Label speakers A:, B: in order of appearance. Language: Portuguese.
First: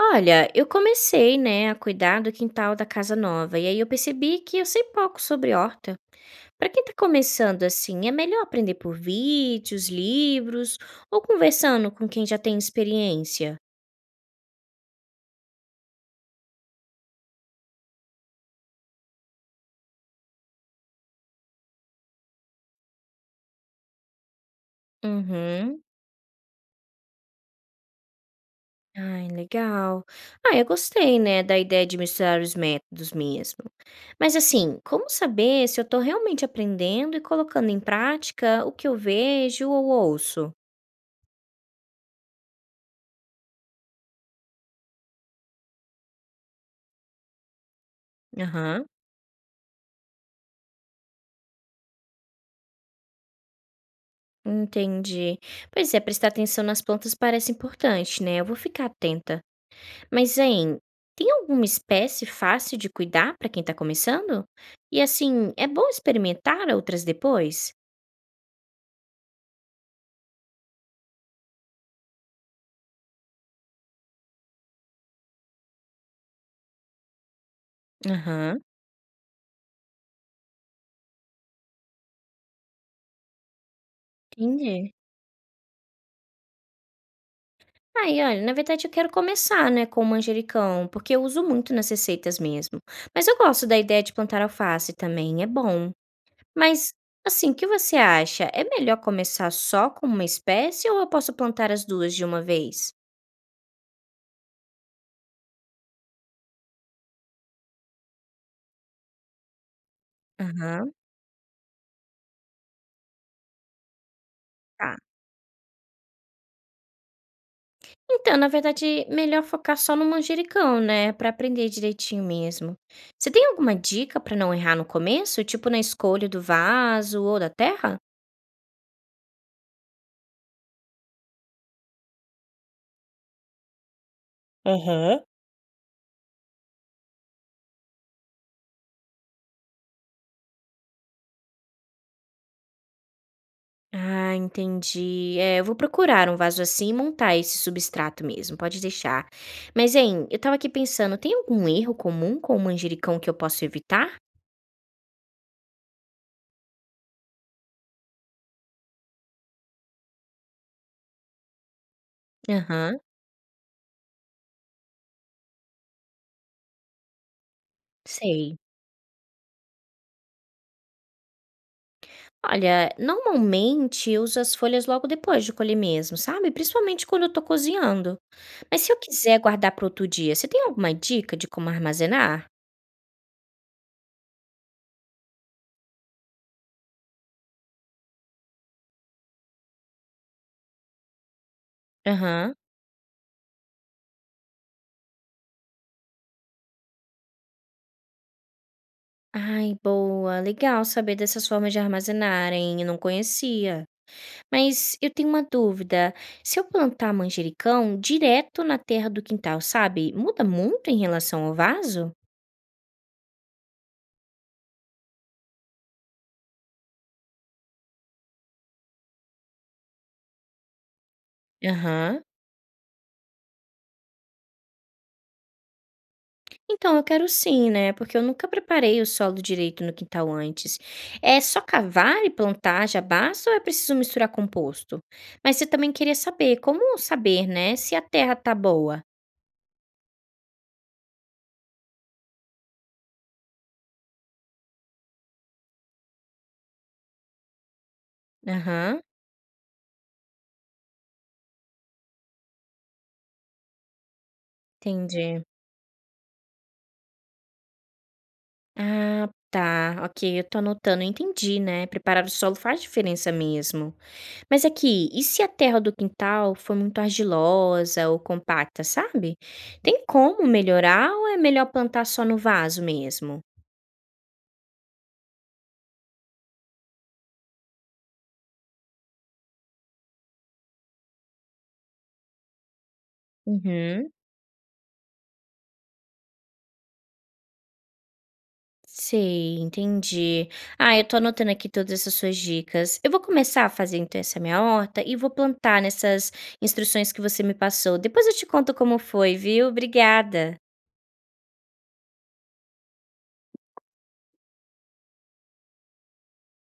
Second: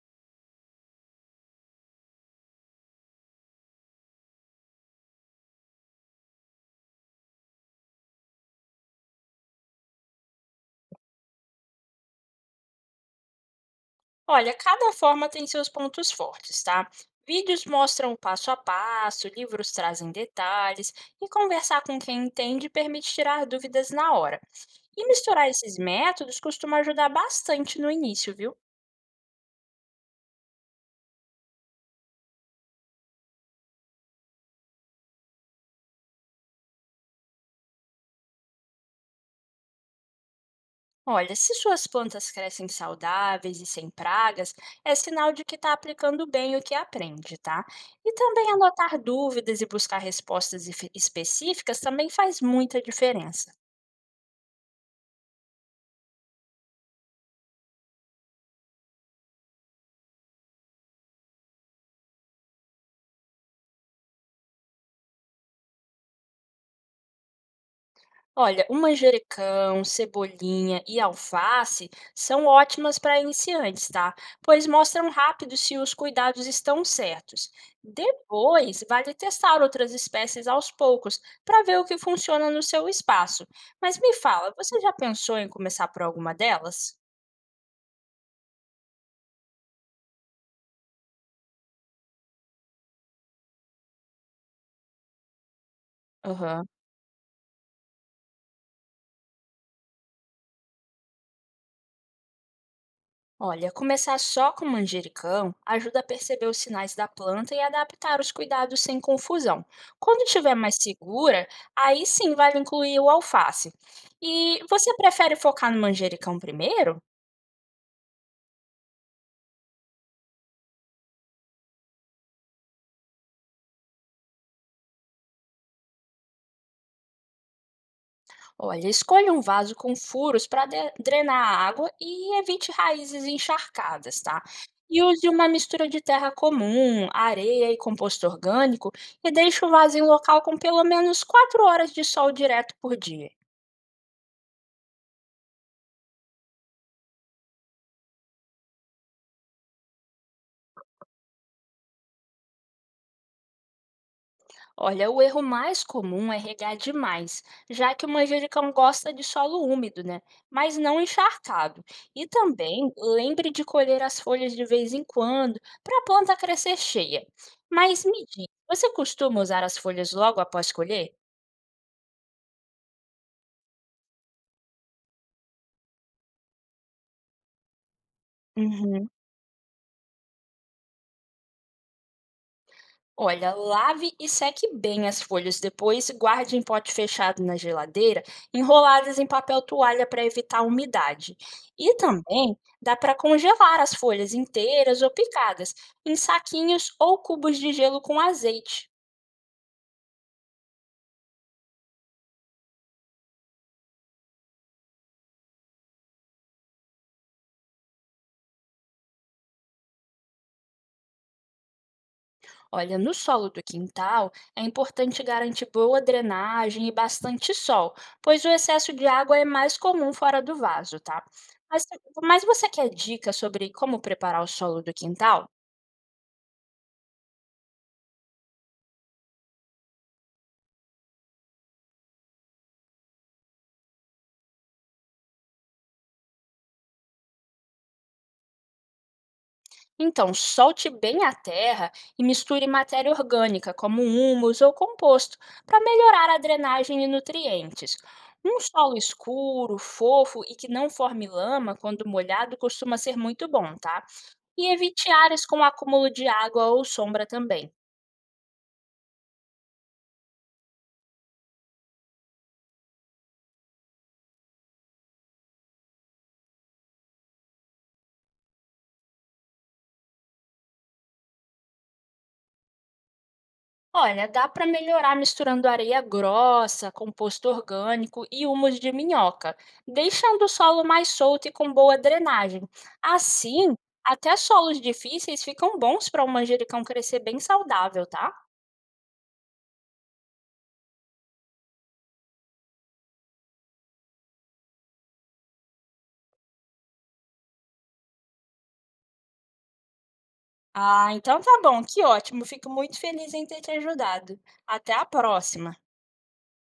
A: Olha, eu comecei, né, a cuidar do quintal da casa nova, e aí eu percebi que eu sei pouco sobre horta. Para quem tá começando assim, é melhor aprender por vídeos, livros ou conversando com quem já tem experiência?
B: Olha, cada forma tem seus pontos fortes, tá? Vídeos mostram o passo a passo, livros trazem detalhes, e conversar com quem entende permite tirar dúvidas na hora. E misturar esses
A: Uhum.
B: métodos costuma ajudar bastante no início, viu?
A: Ai, legal. Ah, eu gostei, né, da ideia de misturar os métodos mesmo. Mas assim, como saber se eu tô realmente aprendendo e colocando em prática o que eu vejo ou ouço?
B: Olha, se suas plantas crescem saudáveis e sem pragas, é sinal de que está aplicando bem o que aprende, tá? E também
A: Aham.
B: anotar dúvidas e buscar respostas específicas também faz muita diferença.
A: Entendi. Pois é, prestar atenção nas plantas parece importante, né? Eu vou ficar atenta. Mas, hein, tem alguma espécie fácil de cuidar para quem tá começando? E assim, é bom experimentar outras depois?
B: Olha, o manjericão, cebolinha e alface são ótimas para iniciantes, tá? Pois mostram rápido se os cuidados estão certos.
A: Aham,
B: Depois, vale testar outras espécies aos poucos para ver o que funciona no seu espaço. Mas me fala, você já
A: entendi.
B: pensou em começar por alguma delas?
A: Aí, olha, na verdade eu quero começar, né, com o manjericão, porque eu uso muito nas receitas mesmo. Mas eu gosto da ideia de plantar alface também, é bom.
B: Aham.
A: Mas, assim, o que você acha? É melhor começar só com uma espécie ou eu posso plantar as duas de uma vez?
B: Olha, começar só com manjericão ajuda a perceber os sinais da planta e adaptar os cuidados sem confusão. Quando estiver mais
A: Aham,
B: segura, aí sim vale incluir o alface. E você
A: tá.
B: prefere focar no manjericão primeiro?
A: Então, na verdade, melhor focar só no manjericão, né, pra aprender direitinho mesmo. Você tem alguma dica pra não errar no começo, tipo na escolha do vaso ou da terra?
B: Olha, escolha um vaso com furos para drenar a água e evite raízes encharcadas, tá? E
A: Aham.
B: use uma mistura de terra comum, areia e composto orgânico e deixe o vaso em local com pelo menos 4 horas de sol direto por dia.
A: Ah, entendi. É, eu vou procurar um vaso assim e montar esse substrato mesmo, pode deixar. Mas, hein, eu tava aqui pensando, tem algum erro comum com o manjericão que eu posso evitar?
B: Olha, o erro mais comum é regar demais, já que o manjericão gosta de solo úmido, né? Mas não encharcado. E também
A: Aham,
B: lembre de colher as folhas de vez em quando, para a planta crescer cheia. Mas me diz,
A: sei.
B: você costuma usar as folhas logo após colher?
A: Olha, normalmente eu uso as folhas logo depois de colher mesmo, sabe? Principalmente quando eu tô cozinhando. Mas se eu
B: Uhum.
A: quiser guardar para outro dia, você tem alguma dica de como armazenar?
B: Olha, lave e seque bem as folhas depois, e guarde em pote fechado na geladeira, enroladas em papel toalha para evitar a umidade. E
A: Aham.
B: também dá para congelar as folhas inteiras ou picadas em saquinhos ou cubos de gelo com azeite.
A: Ai, boa. Legal saber dessas formas de armazenar, eu não conhecia. Mas eu tenho uma dúvida. Se eu plantar manjericão direto na terra do quintal, sabe? Muda muito em relação ao vaso?
B: Olha, no solo do quintal é importante garantir boa drenagem e bastante sol, pois o excesso de água é mais comum fora do vaso, tá? Mas,
A: Aham.
B: mas você quer dicas sobre como preparar o solo do quintal?
A: Então, eu quero sim, né, porque eu nunca preparei o solo direito no quintal antes. É só cavar e plantar já basta ou é preciso misturar composto? Mas eu também queria saber, como saber, né, se a terra tá boa?
B: Então, solte bem a terra e misture matéria orgânica, como humus ou composto, para melhorar a drenagem e nutrientes. Um solo
A: Aham,
B: escuro, fofo e que não forme lama quando molhado costuma ser muito bom, tá? E evite
A: entendi.
B: áreas com acúmulo de água ou sombra também.
A: Ah, tá, ok, eu tô anotando, entendi, né, preparar o solo faz diferença mesmo. Mas aqui, e se a terra do quintal for muito argilosa ou compacta, sabe? Tem como melhorar ou é melhor plantar só no vaso mesmo?
B: Olha, dá para melhorar misturando areia grossa, composto orgânico e humus de minhoca, deixando o solo mais solto e com boa drenagem. Assim,
A: Uhum.
B: até solos difíceis ficam bons para o manjericão crescer bem saudável, tá?
A: Sei, entendi. Ah, eu tô anotando aqui todas essas suas dicas. Eu vou começar a fazer então essa minha horta e vou plantar nessas instruções que você me passou. Depois eu te conto como foi, viu? Obrigada.
B: Ah, então tá bom, que ótimo. Fico muito feliz em ter te ajudado. Até a próxima.